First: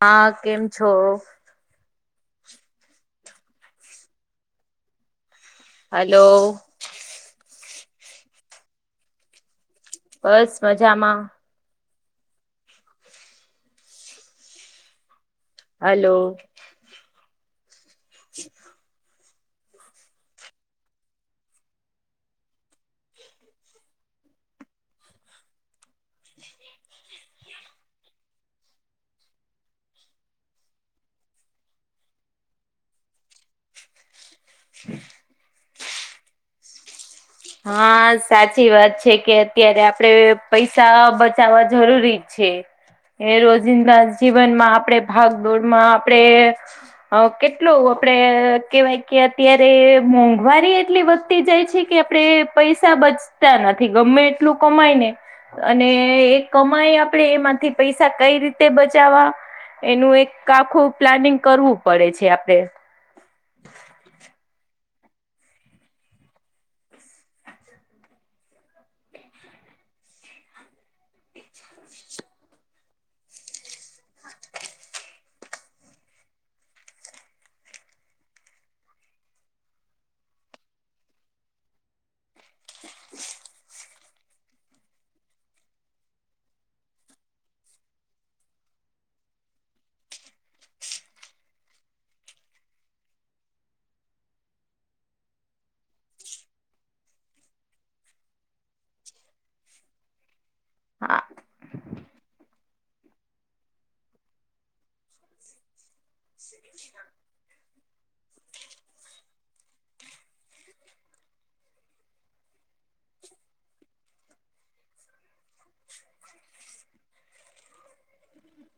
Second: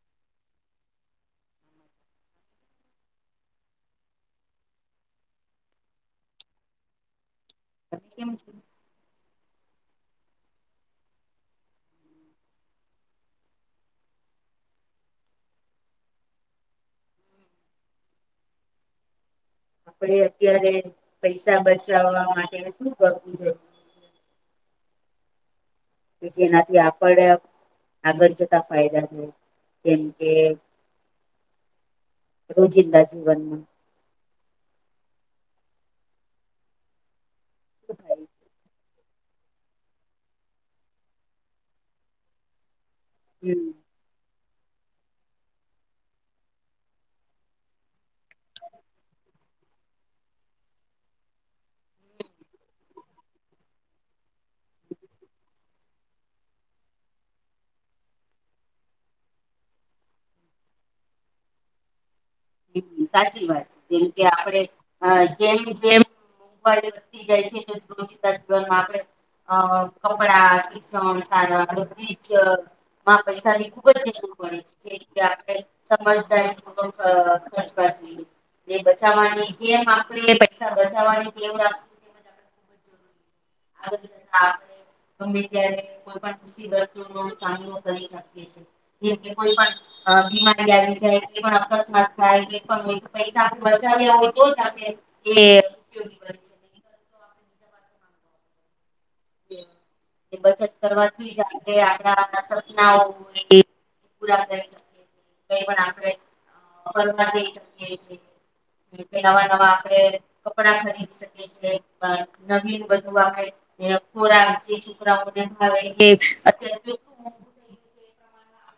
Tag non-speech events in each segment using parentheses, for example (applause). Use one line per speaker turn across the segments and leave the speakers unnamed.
હા કેમ છો? હાલો.
કેમ છો?
બસ મજામાં. હાલો.
આપડે અત્યારે પૈસા બચાવા માટે શું કરવું જોઈએ? જેનાથી આપણે આગળ જતા ફાયદા થાય. જેમ કે રોજિંદા જીવનમાં
હા સાચી વાત છે, કે અત્યારે આપડે પૈસા બચાવવા જરૂરી છે, એ
હમ
રોજિંદા જીવનમાં આપણેે ભાગદોડમાં આપણેે હ કેટલો આપડે કેવાય કે અત્યારે મોંઘવારી એટલી વધતી જાય છે કે આપણે પૈસા બચતા નથી ગમે એટલું કમાય ને અને એ કમાય આપણેે એમાંથી પૈસા કઈ રીતે બચાવવા એનું એક આખું પ્લાનિંગ કરવું પડે છે આપડે
સાચી વાત છે જેમ કે આપડે જેમ જેમ (unintelligible) જીવનમાં આપણે અ કપડા શિક્ષણ (unintelligible) હા પૈસાની ખુબ જરૂર પડે છે (unintelligible) (unintelligible) બચાવવાની જેમ આપણે પૈસા બચાવવાની ટેવ (unintelligible) (unintelligible) ગમે ત્યારે કોઈ પણ મુસીબતોનો સામનો કરી શકે જેથી કોઈ પણ હ બીમારી આવી જાય કોઈ પણ અકસ્માત થાય (unintelligible) પૈસા બચાવ્યા હોય તો જ આપણે (inaudible) બચત
હા
કરવાથી (unintelligible) (inaudible) (unintelligible) આપણે (unintelligible) જઈ શકીએ છીએ નવા નવા આપડે કપડા ખરીદી શકીએ (unintelligible) (unintelligible) થઈ ગયું છે. એ પ્રમાણમાં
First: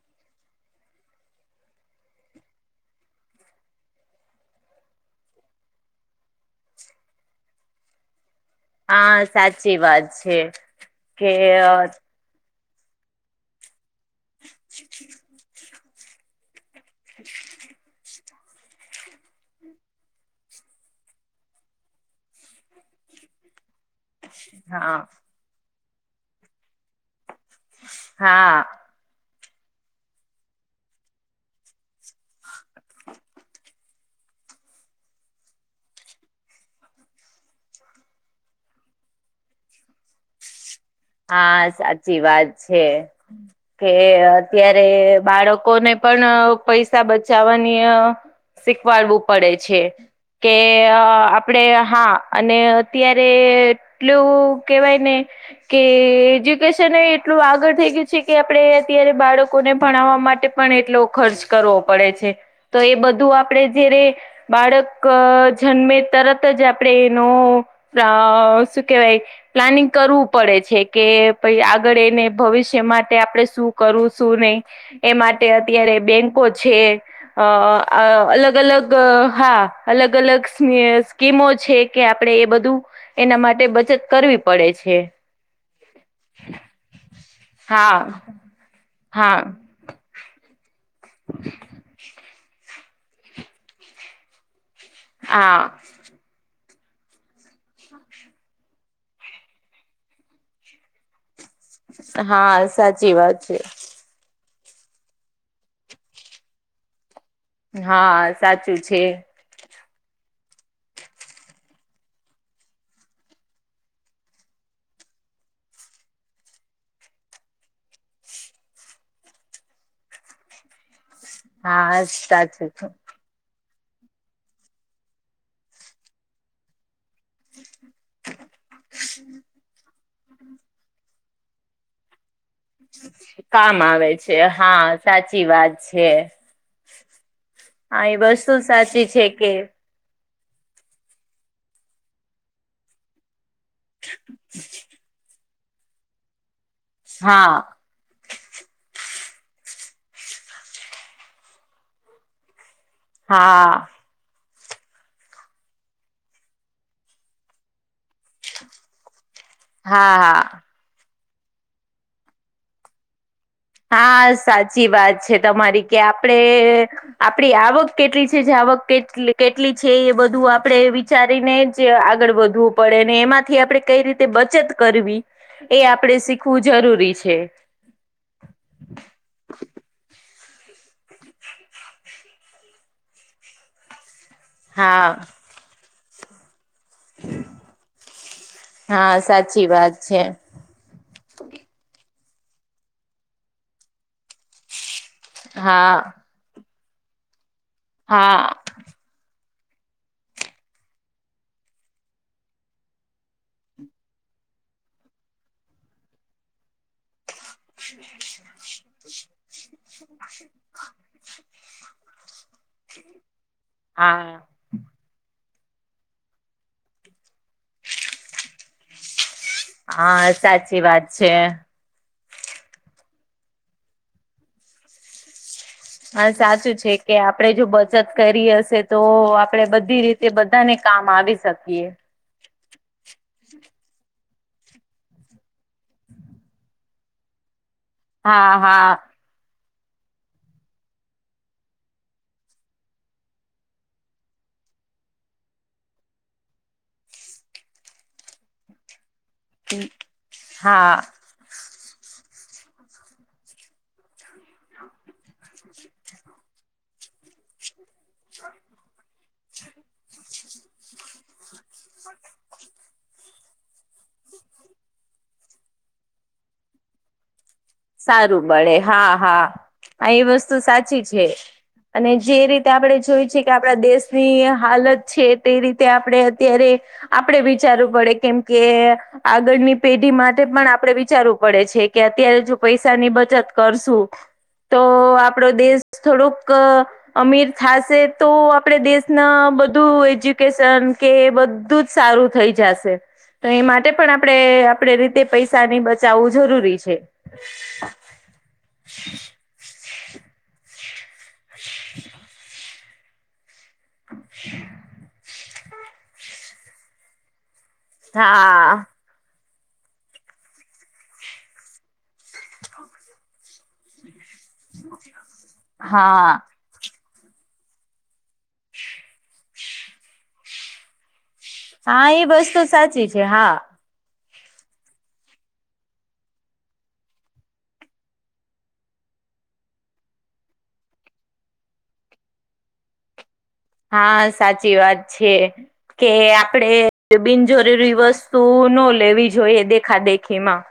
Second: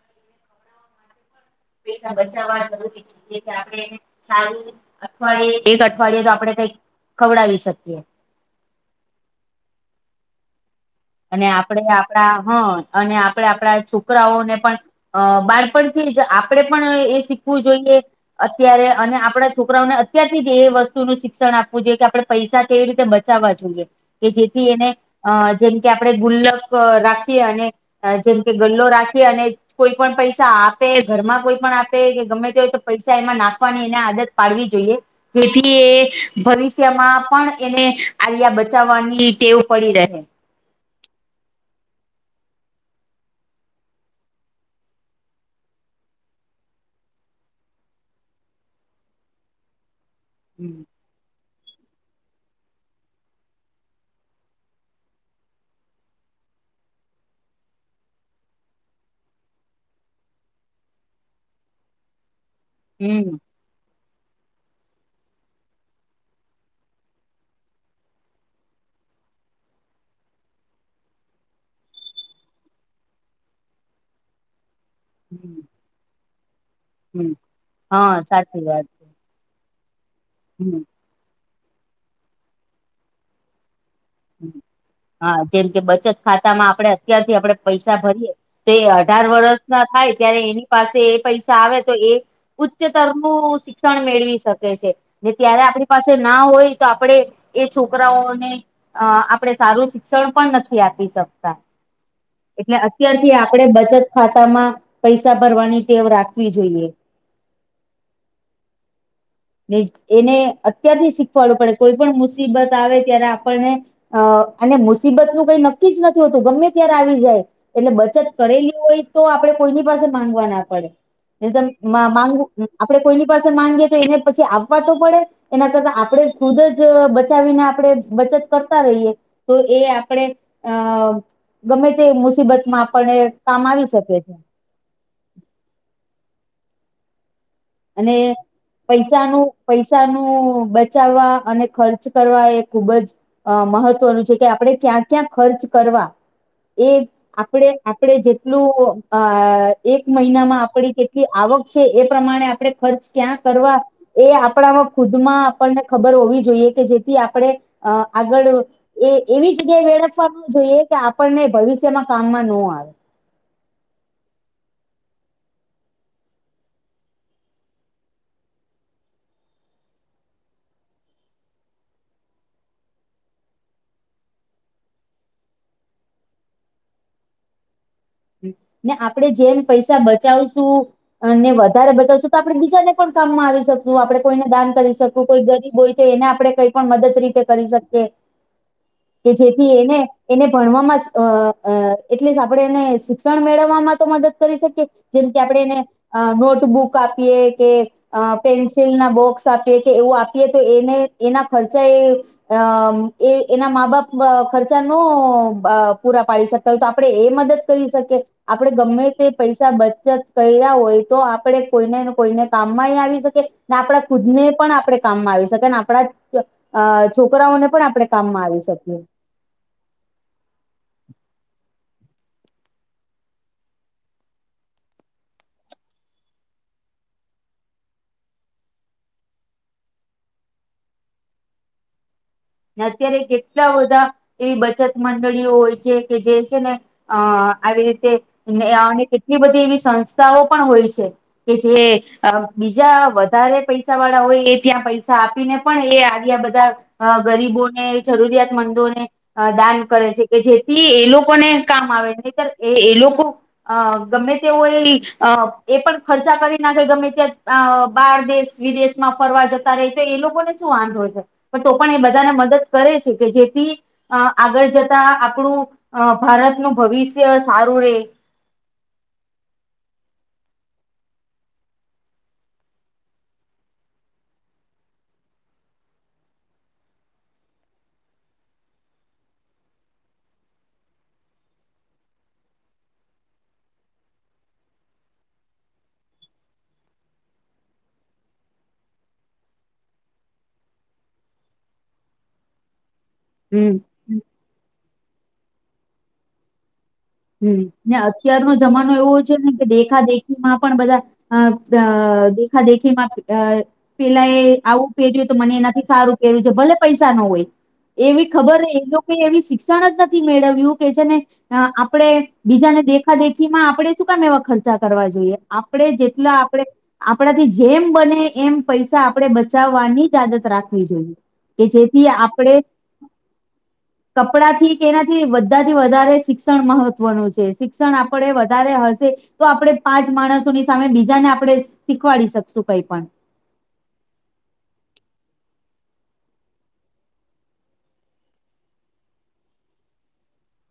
પૈસા બચાવવા જરૂરી છે જે કે આપણે સારું એક અઠવાડિયે તો આપડે કઈક ખવડાવી શકીએ.
હા સાચી વાત છે. કે
અને આપડે આપડા હ અને આપડે આપડા છોકરાઓને પણ અ બાર (unintelligible) આપડે પણ એ શીખવું જોઈએ અત્યારે અને આપડા છોકરાઓને અત્યારથી જ એ વસ્તુનું શિક્ષણ આપવું જોઈએ કે આપડે પૈસા કેવી રીતે બચાવા જોઈએ કે જેથી એને,
હા
અ જેમ કે આપણે ગુલ્લક રાખીએ અને અ જેમ કે
હા
ગલ્લો રાખીએ અને કોઈ પણ પૈસા આપે, ઘરમાં કોઈ પણ આપે કે ગમે તે હોય તો પૈસા એમાં નાખવાની એને આદત પાડવી જોઈએ. જેથી એ, ભવિષ્યમાં પણ એને (unintelligible) બચાવવાની ટેવ પડી રહે.
હા સાચી વાત છે. કે અત્યારે બાળકોને પણ અ પૈસા બચાવાની અ શીખવાડવું પડે છે કે
હમ
અ આપ ડે હા, અને અત્યારે એટલું કેવાય ને કે એજ્યુકેશન એ એટલું આગળ થઈ ગયું છે કે આપડે અત્યારે બાળકોને ભણાવવા માટે પણ એટલો ખર્ચ કરવો પડે છે, તો એ બધું
હમ
આપડે જ્યારે બાળકઅ જન્મે તરત જ આપડે એનો અ શું કેવાય, પ્લાનિંગ કરવું પડે છે કે ભઇ આગળ એને ભવિષ્ય માટે આપડે શું કરવુ શુ નઇ એ માટે
હમ
અત્યારે બેંકો છે
હમ
અ
હા
આ અલગ
સાચી વાત
અલગ
છે
હા અલગ અલગ
હમ
સ્મી સ્કીમો છે કે આપડે એ બધું એના માટે બચત કરવી
હમ
પડે છે.
હા, જેમ કે બચત ખાતામાં આપડે અત્યારથી આપડે પૈસા
હા
ભરીએ તે અઢાર
હા
વરષ પૂરા થાય ત્યારે એની પાસે એ પૈસા આવે તો એ ઉચ્ચતર નું શિક્ષણ મેળવી શકે ટે છે ને ત્યારે
હા
આપડી પાસે ના હોય તો આપડે, એ છોકરાઓને અ આપડે સારું શિક્ષણ પણ નથી આપી શકતા.
હા
એટલે
સાચી
અત્યારથી
વાત છે
આપડે બચત ખાતામાં, પૈસા ભરવાની ટેવ રાખવી જોઈએ.
હા સાચું છે.
ને, એને અત્યારથી શીખવાડું પડે કોઈપણ મુસીબત આવે ત્યારે આપણને અ, અને મુસીબત નું કઈ નક્કી જ નથી હોતું ગમે ત્યારે આવી જાય એટલે બચત કરેલી હોય તો આપડે કોઈની પાસે માંગવા ના પડે. (unintelligible)
હા
માં માંગવુ,
સાચું
આપડે
છે
કોઈની પાસે માંગીએ તો એને પછી આવવા તો પડે એના કરતા આપડે ખુદ જઅ બચ ચાવીને આપડે બચત રહીએ, તો એ આપણેે, અ ગમે તે મુસીબત માં આપણને, કામ આવી શકે છે.
હા, સાચી વાત છે. હા, એ વસ્તુ સાચી છે કે
તનું બચાવવા અને ખર્ચ કરવા એ ખુબ જ અ મહત્વનું છે કે આપડે ક્યાં ક્યા ખર્ચ કરવા, એ,
હા
આપડે આપડે જેટલું, અ, એક મહિનામાં આપડી કેટલી આવક સે, એ પ્રમાણે આપણે ખર્ચ ક્યાં
હા
કરવા? એ આપણામાં ખુદમાં આપણને ખબર હોવી જોઈએ કે જેથી આપણે, અ આગળ એ એવી જગ્યાએ વેડફવા નો
હા
જોઈએ કે આપણને ભવિષ્યમાં કામમાં નો આવે.
હા સાચી વાત છે તમારી કે આપડે આપડી આવક કેટલી છે જાવક કેટલી, કેટલી છે એ બધું આપડે વિ ચારીને જ આગળ વધવું પડે ને એમાંથી આપડે કઈ રીતે બચત કરવી એ આપડે શીખવું જરૂરી છે.
ને આપડે જેમ પૈસા બચાવશું અને વધારે બચાવશું તો આપડે બીજાને પણ કામમાં આવી શક શું આપડે કોઈને દાન કરી
હા
શકું કોઈ ગરીબ હોય છે એને આપડે કઈ પણ મદદ રીતે કરી શકીએ
હા
કે
સાચી
જેથી એને
વાત છે
એને ભણવામાંસ અઅ એટલીસ્ટ આપણડે એને શિક્ષણ મેળવવામાં તો મદદ કરી શકીએ. જેમ કે આપડે એને
હા
નોટબુક આપીએ કે અ પેન્સ
હા
સીલ ના બોક્સ આપીએ કે એવું આપીએ તો એને એના ખર્ચા એ અમ એ એના મા બાપ બ ખર્ચા નો બ પૂરા પાડી શકતા હોય તો આપડે એ મદદ કરી શકે આપડે ગમે તે પૈસા બચત કઈરા હોય તો આપણડે કોઈનેને કોઈને કામમાંય આવી શકીએ ને આપણા ખુદ
હા
ને પણ આપડે કામમાં આવી શકે આપડાજ અ છોકરાઓને પણ આપડે કામમાં આવી શકીએ.
હા સાચી વાત છે. હા સાચું છે કે આપડે જો બચત કરી હશે તો આપડે બધી રીત તે બધાને કામ આવી શકીએ.
અત્યારે કેટલા બધા એવી બચત મંડળીઓ હોય છે કે જે છે ને અ આવી રીતે
હા હા
અને અ કેટલી બધી એવી સંસ્થાઓ પણ હોય છે. કે જે બીજા વધારે પૈસા વાળા હોય એ ત્યાં પૈસા આપીને પણ એ આગ્યા બધા ગરીબોને જરૂરિયાતમંદોને અ દાન કરે છે કે જેથી
હા
એ લોક કો ને કામ આવે નહીતર એ એ લોકો અ ગમે તેઓ એ ઈ અ એ પણ ખર્ચા કરી નાખે ગમે ત્યાં અ બાર દેશ-વિદેશમાં ફરવા જતા રહે તે ઈ લોકોને શું વાંધો છે. (unintelligible) પણ એ બધાને મદદ કરે છે કે જેથી અ આગળ જતા આપણું ભારતનું ભવિષ્ય સારું રે
(unintelligible) હા હા, હા એ વસ્તુ સાચી છે. અને જે રીતે આપડે જોયુ છે કે આપડા દેશની હાલત છે તે રીતે આપડે અત્યારે આપડે વિચારવું પડે કેમ કે આગળની પેઢી માટે પણ આપડે વિચારવું પડે છે કે અત્યારે જો પૈસાની બચત કરશું તો આપડો દેશ થોડુંક અમીર થાશે તો આપડે દેશના બધું એજ્યુકેશન કે બધ્ધું સારું થઈ જાશે. તો એ
હમ
માટે પણ આપડે આપડે રીતે પૈસાની બચાવવું જરૂરી છે.
હમ્મ, ને અત્યારનો જમાનો એવો છે ને કે દેખા-દેખીમાં પણ બધા અ (unintelligible) દેખા-દેખીમાં (unintelligible) પેલાએ આવું પેર્યું તો મને એનાથી સારું પેરવું છે, ભલે પૈસા ન હોય. એવી ખબર
હા
એ લો કોએ શિક્ષણ જ નથી મેળવ્યું કે જેને અ આ પડે બીજાને દેખા-દેખીમાં આપડે શું કામ એવા ખ ર્ચા કરવા જોઈએ આપડે જેટલા
હા
આપડે આપડાથી જેમ બને એમ પૈસા આપડે બચાવવાની જ આદત રાખવી જોઈએ. કે જેથી
હા, એ
આપણે
વસ્તુ સાચી છે હા.
કપડાથી કે એનાથી બધાથી વધારે શિ ક્ષણ મહત્વનું છે. શિક્ષણ આપડે વધારે હશે તો આપડે પાંચ માણસોની સામે બીજાને આપડે શીખવાડી શકશું કઈ પણ.
હા, સાચી વાત છે કે આપડે બિનજરૂરી વસ્તુ નો લેવી જોઈએ દેખા-દેખીમાં.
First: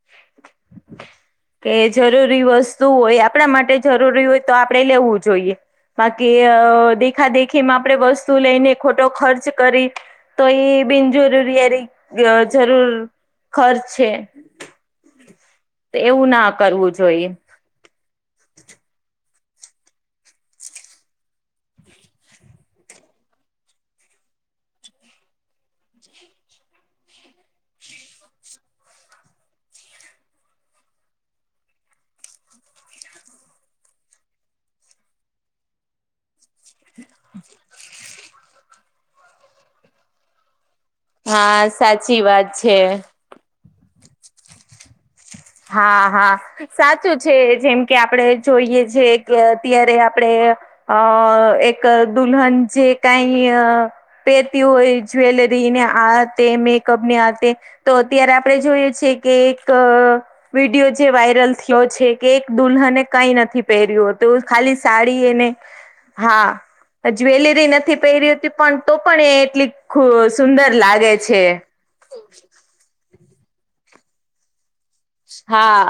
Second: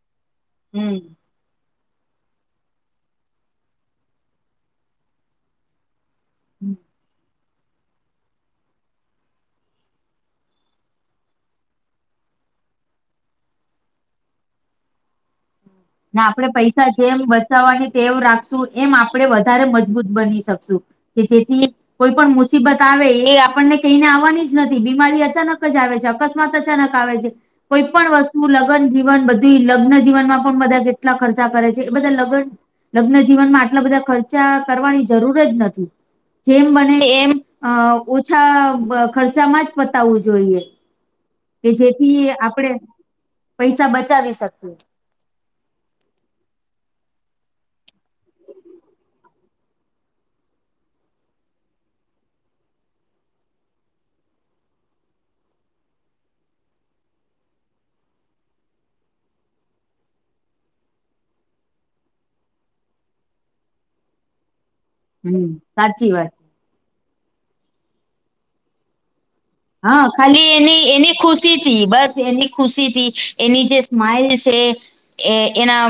(unintelligible)
હમ્મ
કે જરૂરી વસ્તુ હોય. આપડા માટે જરૂરી હોય તો આપણેે લેવું જોઈએ. બાકી અ દેખા-દેખીમાં આપડે વસ્તુ લઈને ખોટો ખર્ચ કરી તો એ બિનજરૂરીયારીક અ જરૂર ખર્ચ છે.
ના
એવું
આપડે પૈસા
કરવું
જેમ
જોઈએ
બચવાની ટેવ રાખશું એમ આપડે વધારે મજબૂત બની શકશું. કે જેથી કોઈ પણ મુસીબત આવે એ આપણને કહીને આવવાની જ નથી. બીમારી અચાનક જ આવે છે અક સ્માત અચાનક આવે છે. કોઈ પણ વસ્તુ લગન જીવન બધું લગ્નજીવનમાં બધા જેટલા ખર્ચા કરે છે એ બધા લગન લગ્નજીવનમાં આટલા બધા ખર્ચા કરવાની જરૂર જ નથી. જેમ બને એમ અ ઓછા ખર્ચામાં જ પતાવવું જોઈએ.
હા
કે
સાચી
જેથી
વાત
આપણેે
છે
પૈસા બચાવી શકીએ.
હા હા. સાચું છે જેમ કે આપડે જોઈએ છે કે અત્યારે આપડે અ... એક દુલ્હન જે કાય પેરતિ હોય જ્વેલરીને આ તે મેકઅપને આ તે તો અત્યારે આપણે જોયએ છે કે એક વિડિયો જે વાયરલ થયો છે કે એક દુલ્હને કાઈ નથી પહેર્યું હો તું ખાલી સાડી
હમ
એને
સાચી વાત
હા. જ્વેલરી નથી પહેરી હતી પણ તો પણ એ એટલી
હ, ખાલી
સુંદર
એની, એની
લાગે છે
ખુશી થી, બસ એની- -ખુશી થી એની જે સ્માઈલ છે. -
હા,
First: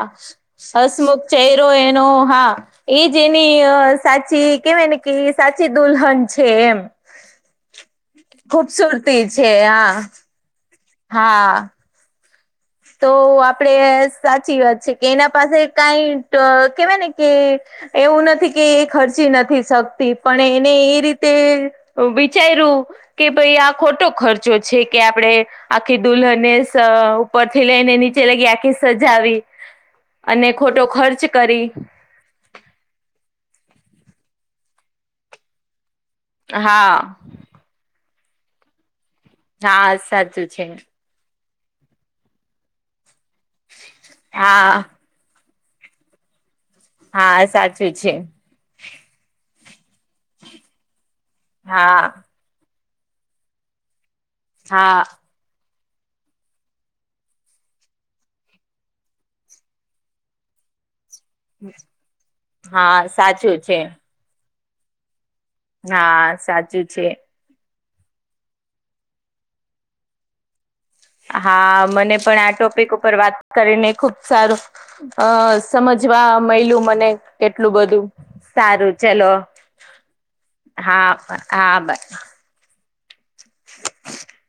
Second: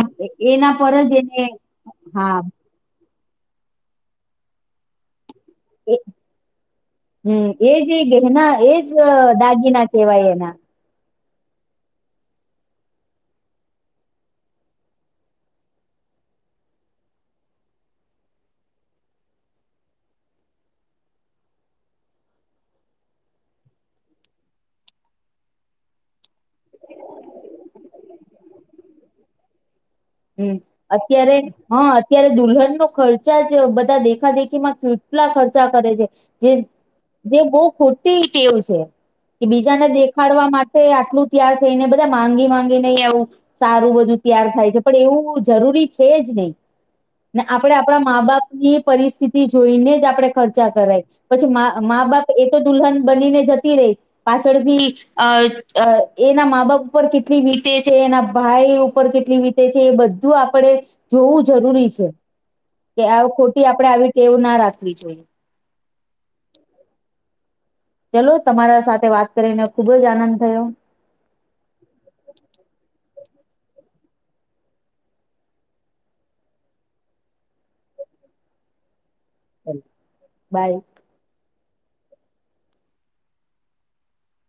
હસમુખ
એને
ચહેરો એનો, હા- એજ, એની સાચી કેવાય ને કે, સાચી દુલ્હન છે એમ-
હ.. એજે, ગેહેના એજ
ખૂબસૂરતી છે
દાગીના
હા
કહેવાય એના. -
હા તો આપણે સાચી વાત છે કે, એના પાસે કાંઈ ટ કેવાય ને કે- એવું નથી કે એ ખર્ચી નથી શકતી, પણ એને એ રીતે- વિચાઇરૂ- -કે ભાઈ આ ખોટો ખર્ચો છે, કે આપણેે આખી દુલ્હને સ- -ઉપરથી લઈને નીચે લગી, આખી સજાવી, અને
હમ
ખોટો ખર્ચ
અત્યારે
કરી-
હા અત્યારે દુલ્હનનો ખર્ચા જ, બધા દેખાદેખીમાં કેટલા ખર્ચા કરે છે. જે
હા
જે, બહુ ખોટી ટેવ છે. કે બીજાને
હા સાચું
દેખાડવા
છે
માટે આટલું- તૈયાર થઈને બધા માંગી માંગીને, આવું સારું બધું તૈયાર થાય છે.
હા
પણ એવું જરૂરી છે જ નહીં. ને
હા સાચું
આપણેે
છે
મા બાપ- -ની પરિસ્થિતિ જોઈને જ, આપણે ખર્ચા કરાય. પછી મા
હા
બાપ- એતો દુલ્હન બનીને જતી રહી, પાછળથી
હા
અ- -અ એના મા બાપ ઉપર કેટલી વીતે છે, એના ભાઈ ઉપર કેટલી વીતે- -તે જે એ બધું આપણે જોવું જરૂરી છ, કે
હા
આ
સાચું
ખોટી
છે
આપણે આવી- ટેવ ના રાખવી જોઈએ.
ના, આ સાચું છે.
ચલો, તમારા સાથે વાત કરીને, ખુબ જ આનંદ થયો.
હા, મને પણ આ ટોપિક ઉપર વાત કરીને ખુબ સારું- અ સમજવા મળયલું મને, કેટલું બધું, સારું ચલો-
બાય
હા, હા બાઈ. (inaudible)